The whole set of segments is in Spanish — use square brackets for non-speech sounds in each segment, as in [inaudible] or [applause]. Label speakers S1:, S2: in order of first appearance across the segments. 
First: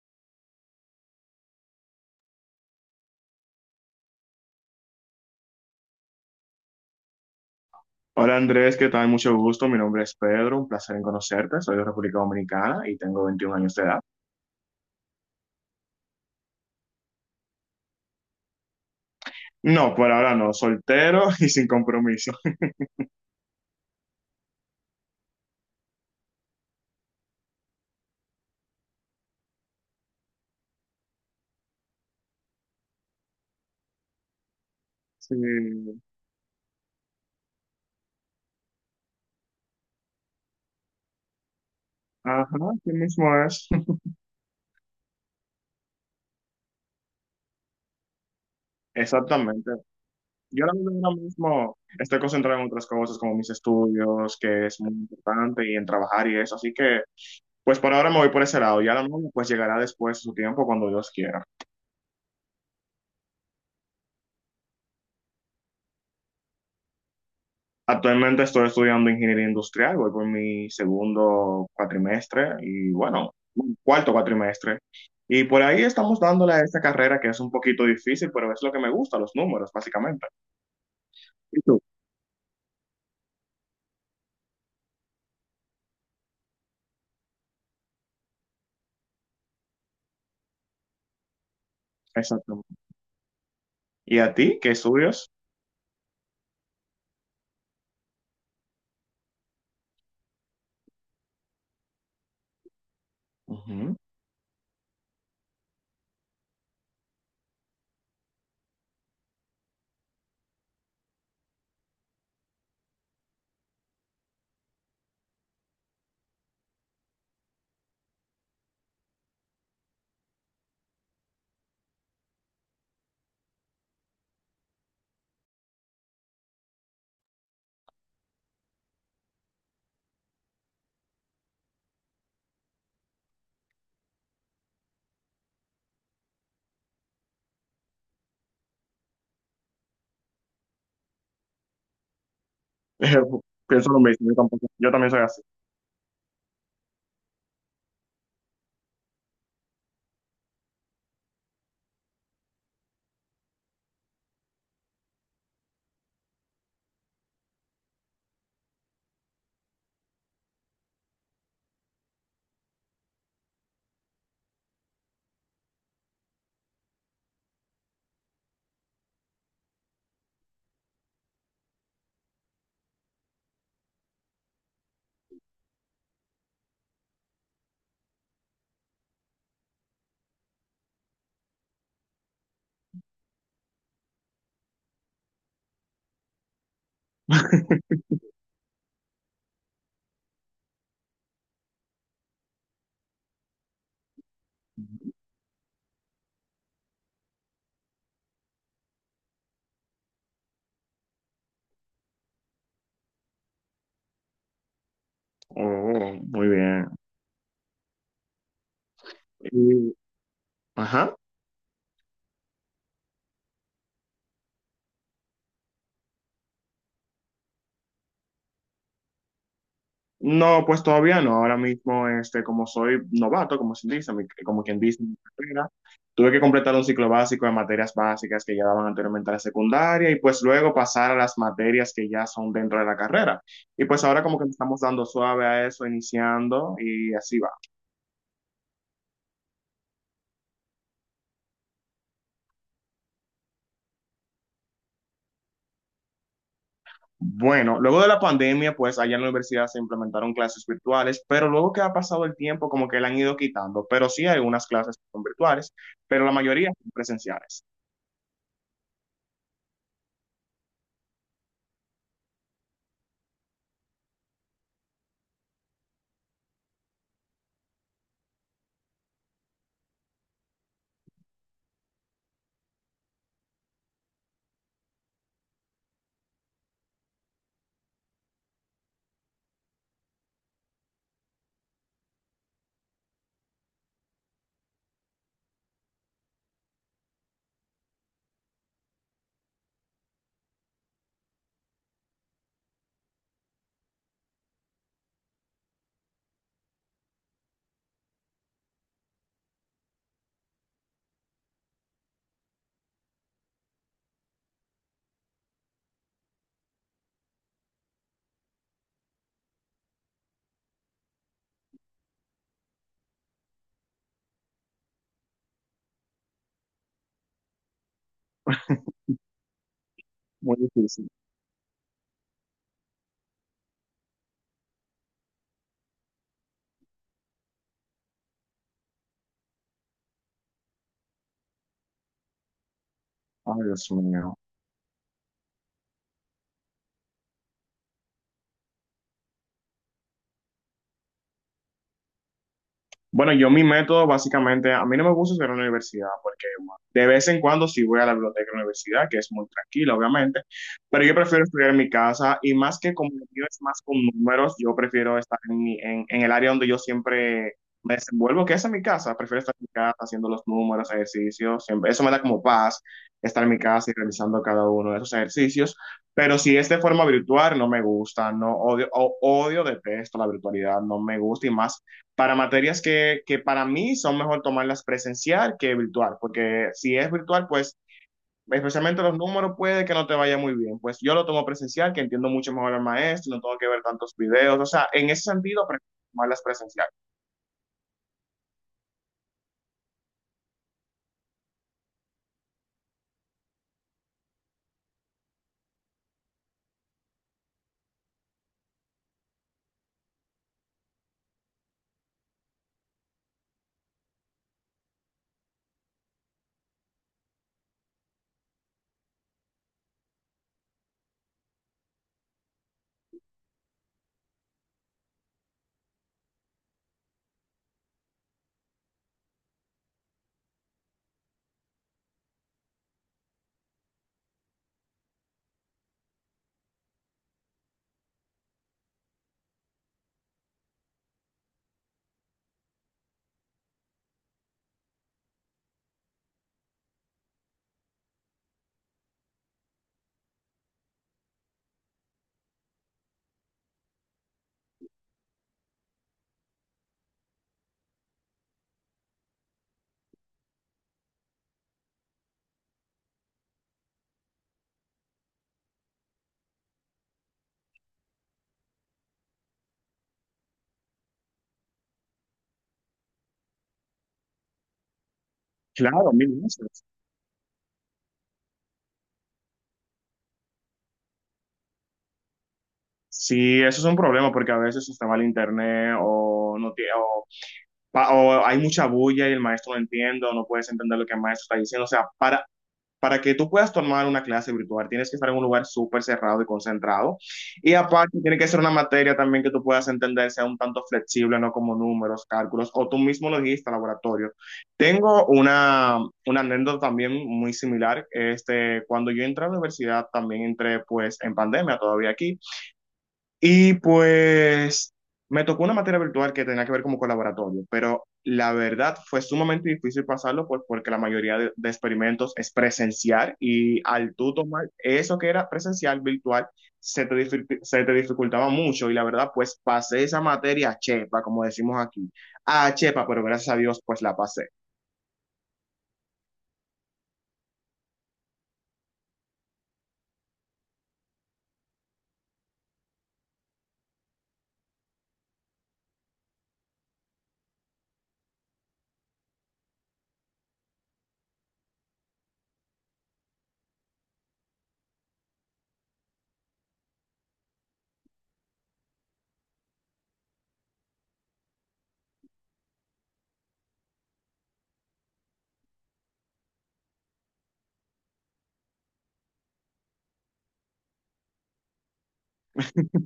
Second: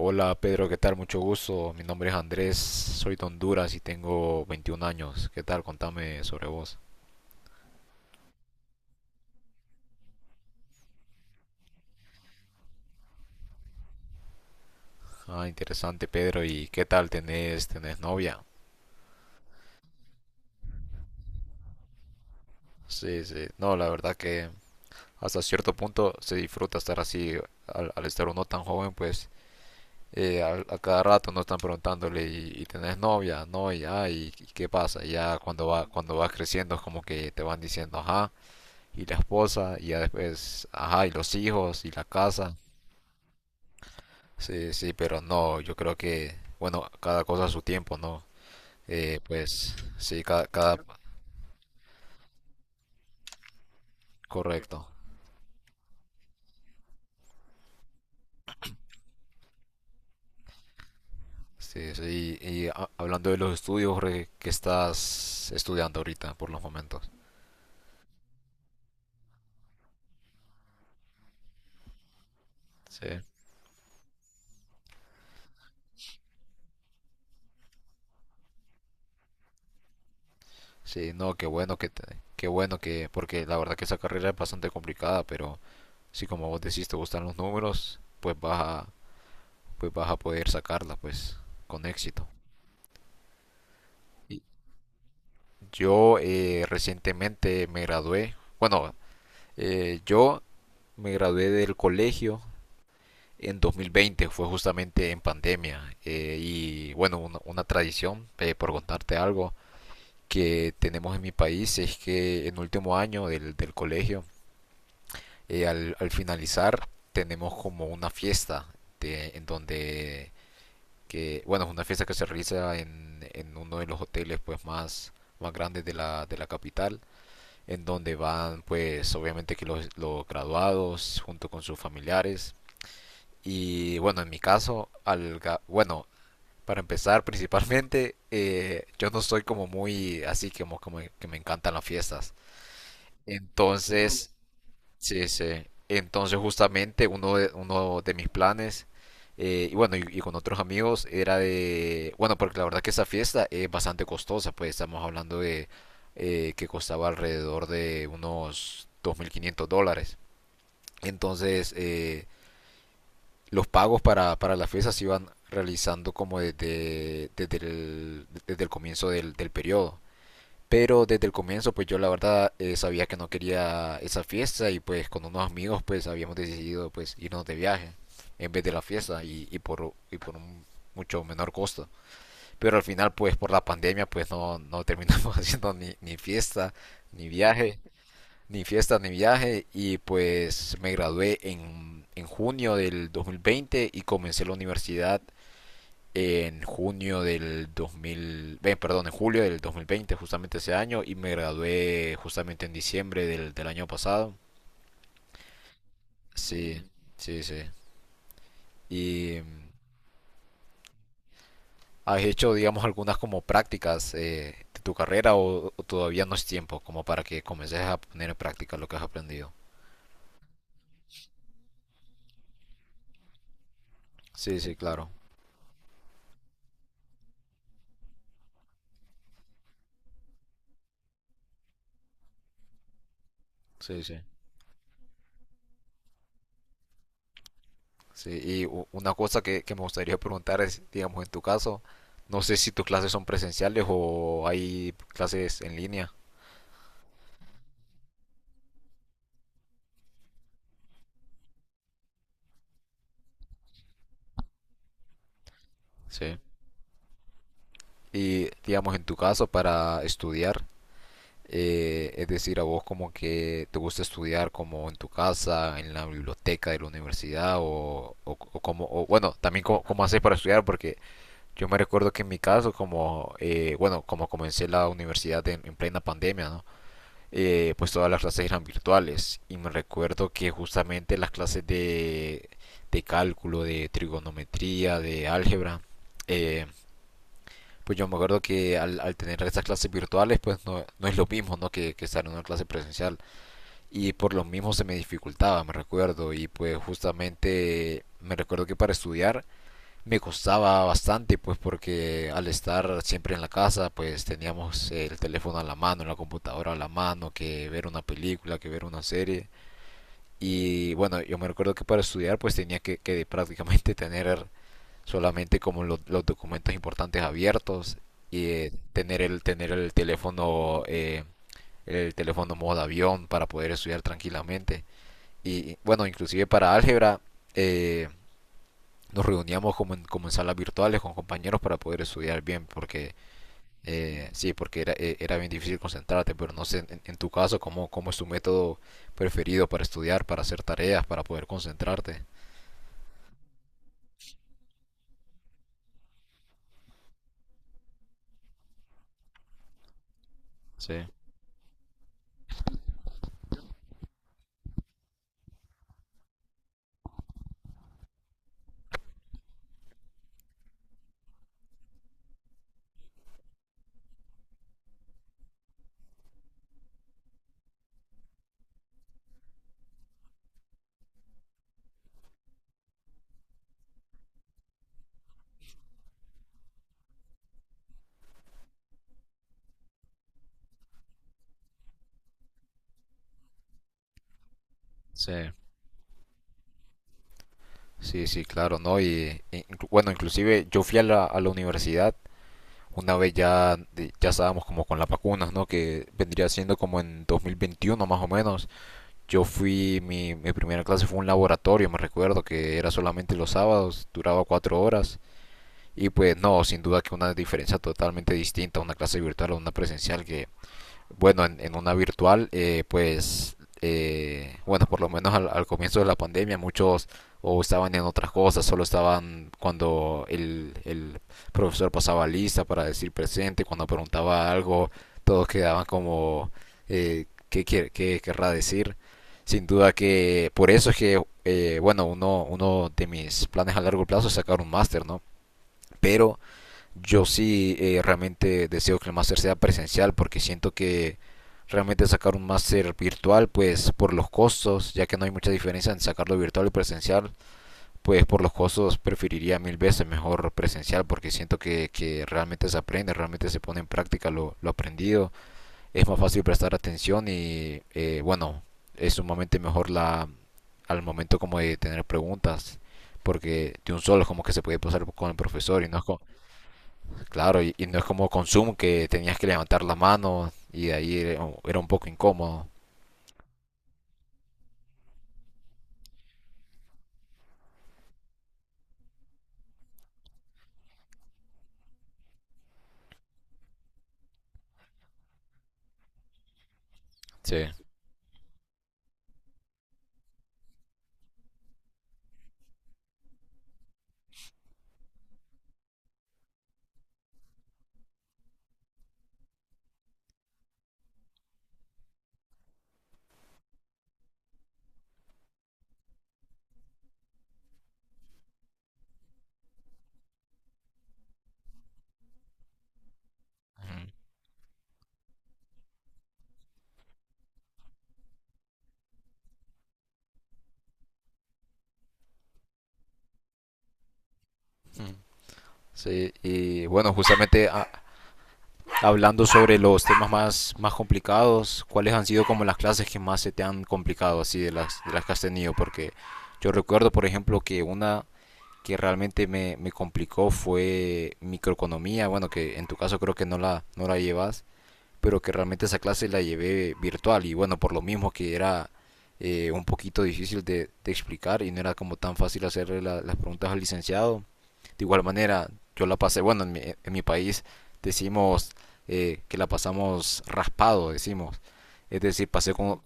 S1: Hola Pedro, ¿qué tal? Mucho gusto. Mi nombre es Andrés, soy de Honduras y tengo 21 años. ¿Qué tal? Contame sobre vos.
S2: Hola Andrés, ¿qué tal? Mucho gusto. Mi nombre es Pedro, un placer en conocerte. Soy de República Dominicana y tengo 21 años de edad.
S1: Ah, interesante Pedro. ¿Y qué tal? ¿Tenés novia?
S2: No, por ahora no, soltero [laughs] y sin compromiso. [laughs]
S1: Sí, sí. No, la verdad que hasta cierto punto se disfruta estar así. Al estar uno tan joven, pues cada rato nos están preguntándole y tenés novia, no, y, ah, y qué pasa. Y
S2: Sí,
S1: ya cuando vas creciendo es como que te van diciendo, ajá, y la esposa, y ya después, ajá, y los hijos, y la
S2: ajá,
S1: casa.
S2: sí mismo es. [laughs]
S1: Sí, sí, pero no, yo creo que, bueno, cada cosa a su tiempo, ¿no?
S2: Exactamente.
S1: Pues sí,
S2: Yo ahora mismo ahora mismo estoy concentrado en otras cosas como mis estudios, que es
S1: correcto.
S2: muy importante, y en trabajar y eso. Así que, pues por ahora me voy por ese lado. Ya la novia pues llegará después de su tiempo cuando Dios quiera.
S1: Sí, sí, y, hablando de los estudios, Jorge, ¿qué estás estudiando ahorita por los momentos?
S2: Actualmente estoy estudiando ingeniería industrial, voy por mi segundo cuatrimestre y
S1: Sí,
S2: bueno, cuarto cuatrimestre. Y por ahí estamos dándole a esta carrera que es un poquito difícil, pero es lo que me gusta, los números, básicamente.
S1: sí, no,
S2: ¿Y tú?
S1: qué bueno que, porque la verdad que esa carrera es bastante complicada, pero si como vos decís te gustan los números, pues pues vas a poder sacarla, pues, con éxito.
S2: Exactamente. ¿Y a
S1: Y
S2: ti? ¿Qué estudias?
S1: Yo Recientemente me gradué, bueno, yo me gradué del colegio en
S2: Ujú.
S1: 2020, fue justamente en pandemia. Y bueno, una tradición, por contarte algo, que tenemos en mi país es que en último año del colegio, al finalizar, tenemos como una fiesta en donde, que, bueno, es una fiesta que se realiza en uno de los hoteles pues más, más grandes de la capital, en donde van pues obviamente que los graduados junto con sus familiares. Y bueno, en mi caso, bueno, para empezar, [laughs] principalmente, yo no soy como muy así como, como que me encantan las fiestas.
S2: [laughs] Pienso lo mismo,
S1: Entonces,
S2: yo tampoco, yo también soy
S1: sí,
S2: así.
S1: sí. Entonces, justamente, uno de mis planes, y bueno, y con otros amigos, era de, bueno, porque la verdad que esa fiesta es bastante costosa, pues estamos hablando de que costaba alrededor de unos $2,500. Entonces, los pagos para las fiestas se iban realizando como desde el comienzo del, del periodo. Pero desde el comienzo, pues yo la verdad sabía que no quería esa fiesta y pues con unos amigos pues habíamos decidido pues irnos de viaje en vez de la fiesta y, y por un mucho menor costo. Pero al final pues por la pandemia pues no, no terminamos [laughs] haciendo ni, ni fiesta ni viaje
S2: [laughs]
S1: ni fiestas ni viajes y pues me gradué en junio del 2020 y comencé la universidad en junio del 2000, perdón, en julio del 2020, justamente ese año, y me gradué justamente en diciembre del, del año pasado.
S2: Oh, muy
S1: Sí,
S2: bien.
S1: sí, sí. ¿Y
S2: Y- ajá.
S1: has hecho, digamos, algunas como prácticas de tu carrera o todavía no es tiempo como para que comiences a poner en práctica lo que has aprendido?
S2: No, pues todavía no. Ahora mismo, este, como soy novato, como se dice, mi-
S1: Sí,
S2: como
S1: sí,
S2: quien dice,
S1: claro.
S2: en mi carrera, tuve que completar un ciclo básico de materias básicas que ya daban anteriormente a la secundaria y pues luego pasar a las materias que ya son dentro de la carrera. Y
S1: Sí,
S2: pues
S1: sí.
S2: ahora como que le estamos dando suave a eso, iniciando y así va.
S1: Sí, y una cosa que me gustaría preguntar es, digamos, en tu caso, no sé si tus clases son presenciales o hay clases en línea.
S2: Bueno, luego de la pandemia, pues allá en la universidad se implementaron clases virtuales, pero luego que ha pasado el tiempo, como que la han ido quitando. Pero sí hay unas clases que son virtuales, pero la
S1: Sí.
S2: mayoría son presenciales.
S1: Y, digamos, en tu caso, para estudiar, es decir, a vos como que te gusta estudiar como en tu casa, en la biblioteca de la universidad o, bueno, también cómo, cómo haces para estudiar, porque yo me recuerdo que en mi caso, como, bueno, como comencé la universidad en plena pandemia, ¿no? Pues todas las clases eran virtuales y me recuerdo que justamente las clases de cálculo, de trigonometría, de álgebra, eh, pues yo me acuerdo que al tener estas clases virtuales pues no, no es lo mismo ¿no? Que estar en una clase presencial y por lo mismo se me dificultaba, me recuerdo y pues justamente me recuerdo que para estudiar me costaba bastante, pues porque al estar siempre en la casa, pues teníamos el teléfono a la mano, la computadora a la mano, que ver una película, que ver una serie. Y bueno, yo me recuerdo que para estudiar, pues que prácticamente [laughs] tener solamente como los documentos importantes abiertos y
S2: [laughs]
S1: tener
S2: Muy difícil.
S1: el teléfono modo avión para poder estudiar tranquilamente y bueno inclusive para álgebra eh, nos reuníamos como en salas virtuales con compañeros para poder estudiar bien, porque
S2: Ay, Dios mío.
S1: sí, porque era bien difícil concentrarte, pero no sé en tu caso cómo, cómo es tu método preferido para estudiar, para hacer tareas, para poder concentrarte.
S2: Bueno, yo mi método básicamente, a mí no me gusta hacer en la universidad porque bueno, de vez en cuando sí voy a la biblioteca de la universidad, que es muy tranquila, obviamente,
S1: Sí,
S2: pero yo prefiero estudiar en mi casa y más que como lo es más con números, yo prefiero estar en, mi- en el área donde yo siempre me desenvuelvo, que es en mi casa. Prefiero estar en mi casa haciendo los números, ejercicios, siempre. Eso me da como paz, estar en mi casa y realizando cada uno de esos ejercicios. Pero si es de forma virtual, no me gusta, no odio, o- odio, detesto la virtualidad, no me gusta y más para materias que para mí son mejor tomarlas presencial que virtual, porque si es virtual, pues especialmente los números puede que no te vaya muy bien. Pues yo lo tomo presencial, que entiendo mucho mejor al maestro, no tengo que ver tantos videos, o sea, en ese
S1: sí.
S2: sentido, prefiero tomarlas presencial.
S1: Sí, sí, claro, ¿no? Y, bueno, inclusive yo fui a la universidad una vez ya, ya estábamos como con las vacunas, ¿no? Que vendría siendo como en 2021 más o menos. Yo fui, mi primera clase fue un laboratorio, me recuerdo que era solamente los sábados, duraba 4 horas. Y pues no, sin duda que una diferencia totalmente distinta a una clase virtual o una presencial que bueno, en una virtual, bueno, por lo menos al comienzo de la pandemia, muchos o estaban en otras cosas, solo estaban cuando el profesor pasaba lista para decir presente, cuando preguntaba algo, todos quedaban como, ¿ qué querrá decir? Sin duda que por eso es que, bueno, uno de mis planes a largo plazo es sacar un máster, ¿no? Pero yo sí realmente deseo que el máster sea presencial porque siento que realmente sacar un máster virtual, pues por los costos, ya que no hay mucha diferencia en sacarlo virtual y presencial, pues por los costos preferiría mil veces mejor presencial porque siento que realmente se aprende, realmente se pone en práctica lo aprendido, es más fácil prestar atención y bueno, es sumamente mejor la, al momento como de tener preguntas porque de un solo como que se puede pasar con el profesor y no es
S2: Claro,
S1: como,
S2: mil veces.
S1: claro, y no es como con Zoom que tenías que levantar la mano y de ahí era un poco incómodo.
S2: Sí, eso es un problema porque a veces usted mal internet o no tie- o, pa- o hay mucha bulla y el maestro no entiende o no puedes entender lo que el maestro está diciendo. O sea, para que tú puedas tomar una clase virtual, tienes que estar en un lugar súper cerrado y concentrado.
S1: Sí.
S2: Y aparte, tiene que ser una materia también que tú puedas entender, sea un tanto flexible, no como números, cálculos, o tú mismo lo dijiste, laboratorio. Tengo una anécdota también muy similar. Este, cuando yo entré a la universidad, también entré pues en pandemia todavía aquí. Y pues me tocó una materia virtual que tenía que ver como con laboratorio, pero la verdad fue sumamente difícil pasarlo pues, porque la mayoría de experimentos es presencial y
S1: Ujú.
S2: al tú tomar eso que era presencial, virtual, se te, dificu- se te dificultaba mucho y la verdad pues pasé esa materia a chepa, como decimos aquí, a chepa, pero gracias a Dios pues la pasé.
S1: Ujú. Sí, y bueno, justamente hablando sobre los temas más, más complicados, ¿cuáles han sido como las clases que más se te han complicado así de las que has tenido? Porque yo recuerdo, por ejemplo, que una que realmente me, me complicó fue microeconomía, bueno, que en tu caso creo que no la, no la llevas, pero que realmente esa clase la llevé virtual y bueno, por lo mismo que era un poquito difícil de explicar y no era como tan fácil hacerle la, las preguntas al licenciado. De igual manera, yo la pasé, bueno, en mi país decimos que la pasamos raspado, decimos. Es decir,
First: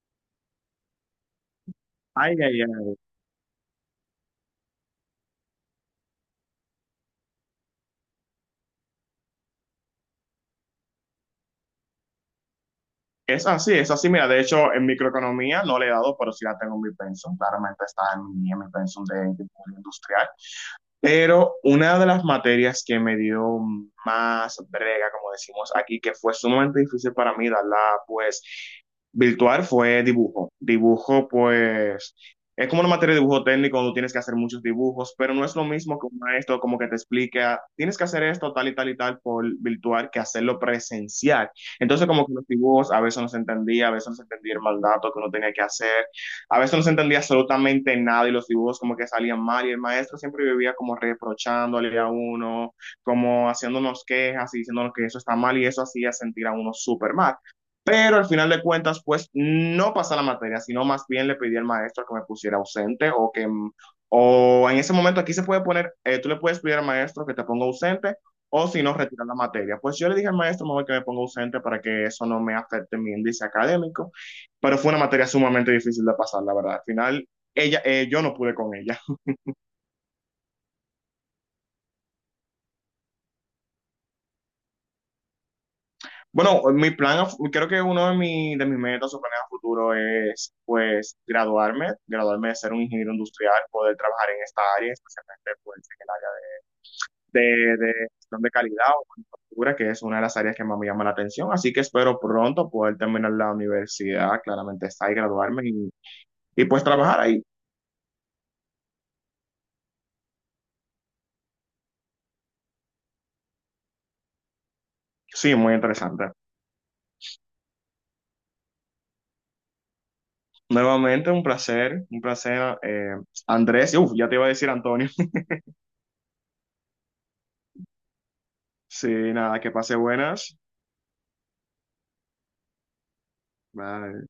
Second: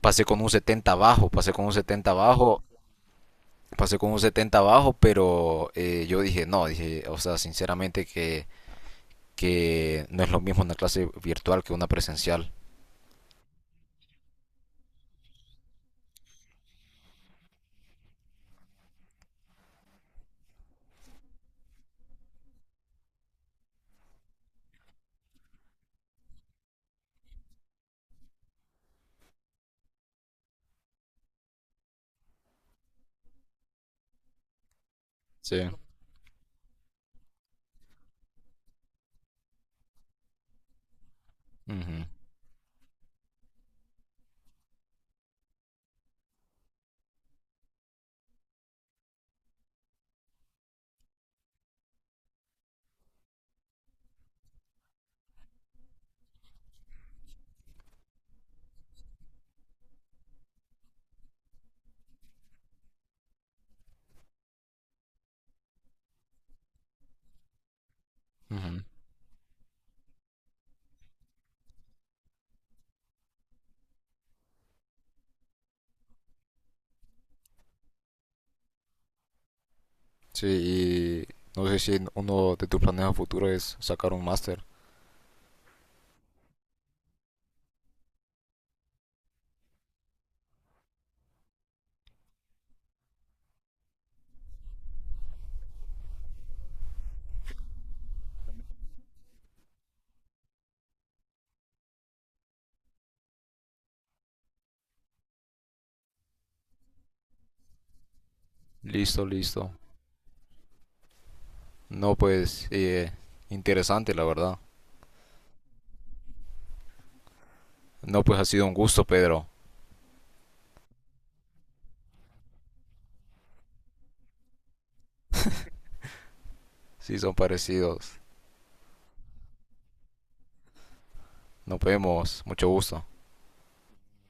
S1: pasé con un 70 bajo, pasé con un 70
S2: Ay, ay,
S1: bajo,
S2: ay.
S1: pasé con un 70 bajo, pero yo dije, no, dije, o sea, sinceramente que no es lo mismo una clase virtual que una presencial.
S2: Es así, es así. Mira, de hecho, en microeconomía no le he dado, pero sí la tengo en mi pensum. Claramente está en mi pensum de ingeniería industrial. Pero una de las materias que me dio más brega, como decimos aquí, que fue sumamente difícil para mí darla, pues, virtual, fue dibujo. Dibujo, pues, es como una materia de dibujo técnico donde tienes que hacer muchos dibujos, pero no es lo
S1: Sí.
S2: mismo que un maestro como que te explica, tienes que hacer esto tal y tal y tal por virtual que hacerlo presencial.
S1: Ujú,
S2: Entonces como que los dibujos a veces no se entendía, a veces no se entendía el mandato que uno tenía que hacer, a veces no se entendía absolutamente nada y los dibujos como que salían mal y el maestro siempre vivía como reprochándole a uno, como haciéndonos quejas y diciéndonos que eso está mal y eso hacía sentir a uno súper mal. Pero al final de cuentas, pues no pasa la materia, sino más bien le pedí al maestro que me pusiera ausente o que, mm, o en ese momento aquí se puede poner, tú le puedes pedir al maestro que te ponga ausente o si
S1: ujú.
S2: no, retirar la materia. Pues yo le dije al maestro, mejor que me ponga ausente para que eso no me afecte mi índice académico, pero fue una materia sumamente difícil de pasar, la verdad. Al final, ella, yo no pude con ella.
S1: Sí, y no sé si uno de tus planes a futuro es sacar un máster.
S2: Bueno, mi plan, a fu- creo que uno de, mi- de mis metas o planes a futuro es, pues, graduarme, graduarme de ser un ingeniero industrial, poder trabajar en esta área, especialmente, pues, en el área de gestión de calidad o manufactura, que es una de las áreas que más me llama la atención. Así que espero pronto poder terminar la universidad, claramente está y graduarme y pues trabajar ahí.
S1: Listo, listo. No, pues, interesante, la verdad.
S2: Sí, muy interesante.
S1: No, pues ha sido un gusto, Pedro.
S2: Nuevamente, un placer, Andrés. Uf, ya te iba a decir Antonio. [laughs]
S1: Sí, son parecidos.
S2: Sí, nada, que pase buenas.
S1: Nos vemos. Mucho gusto.
S2: Bye.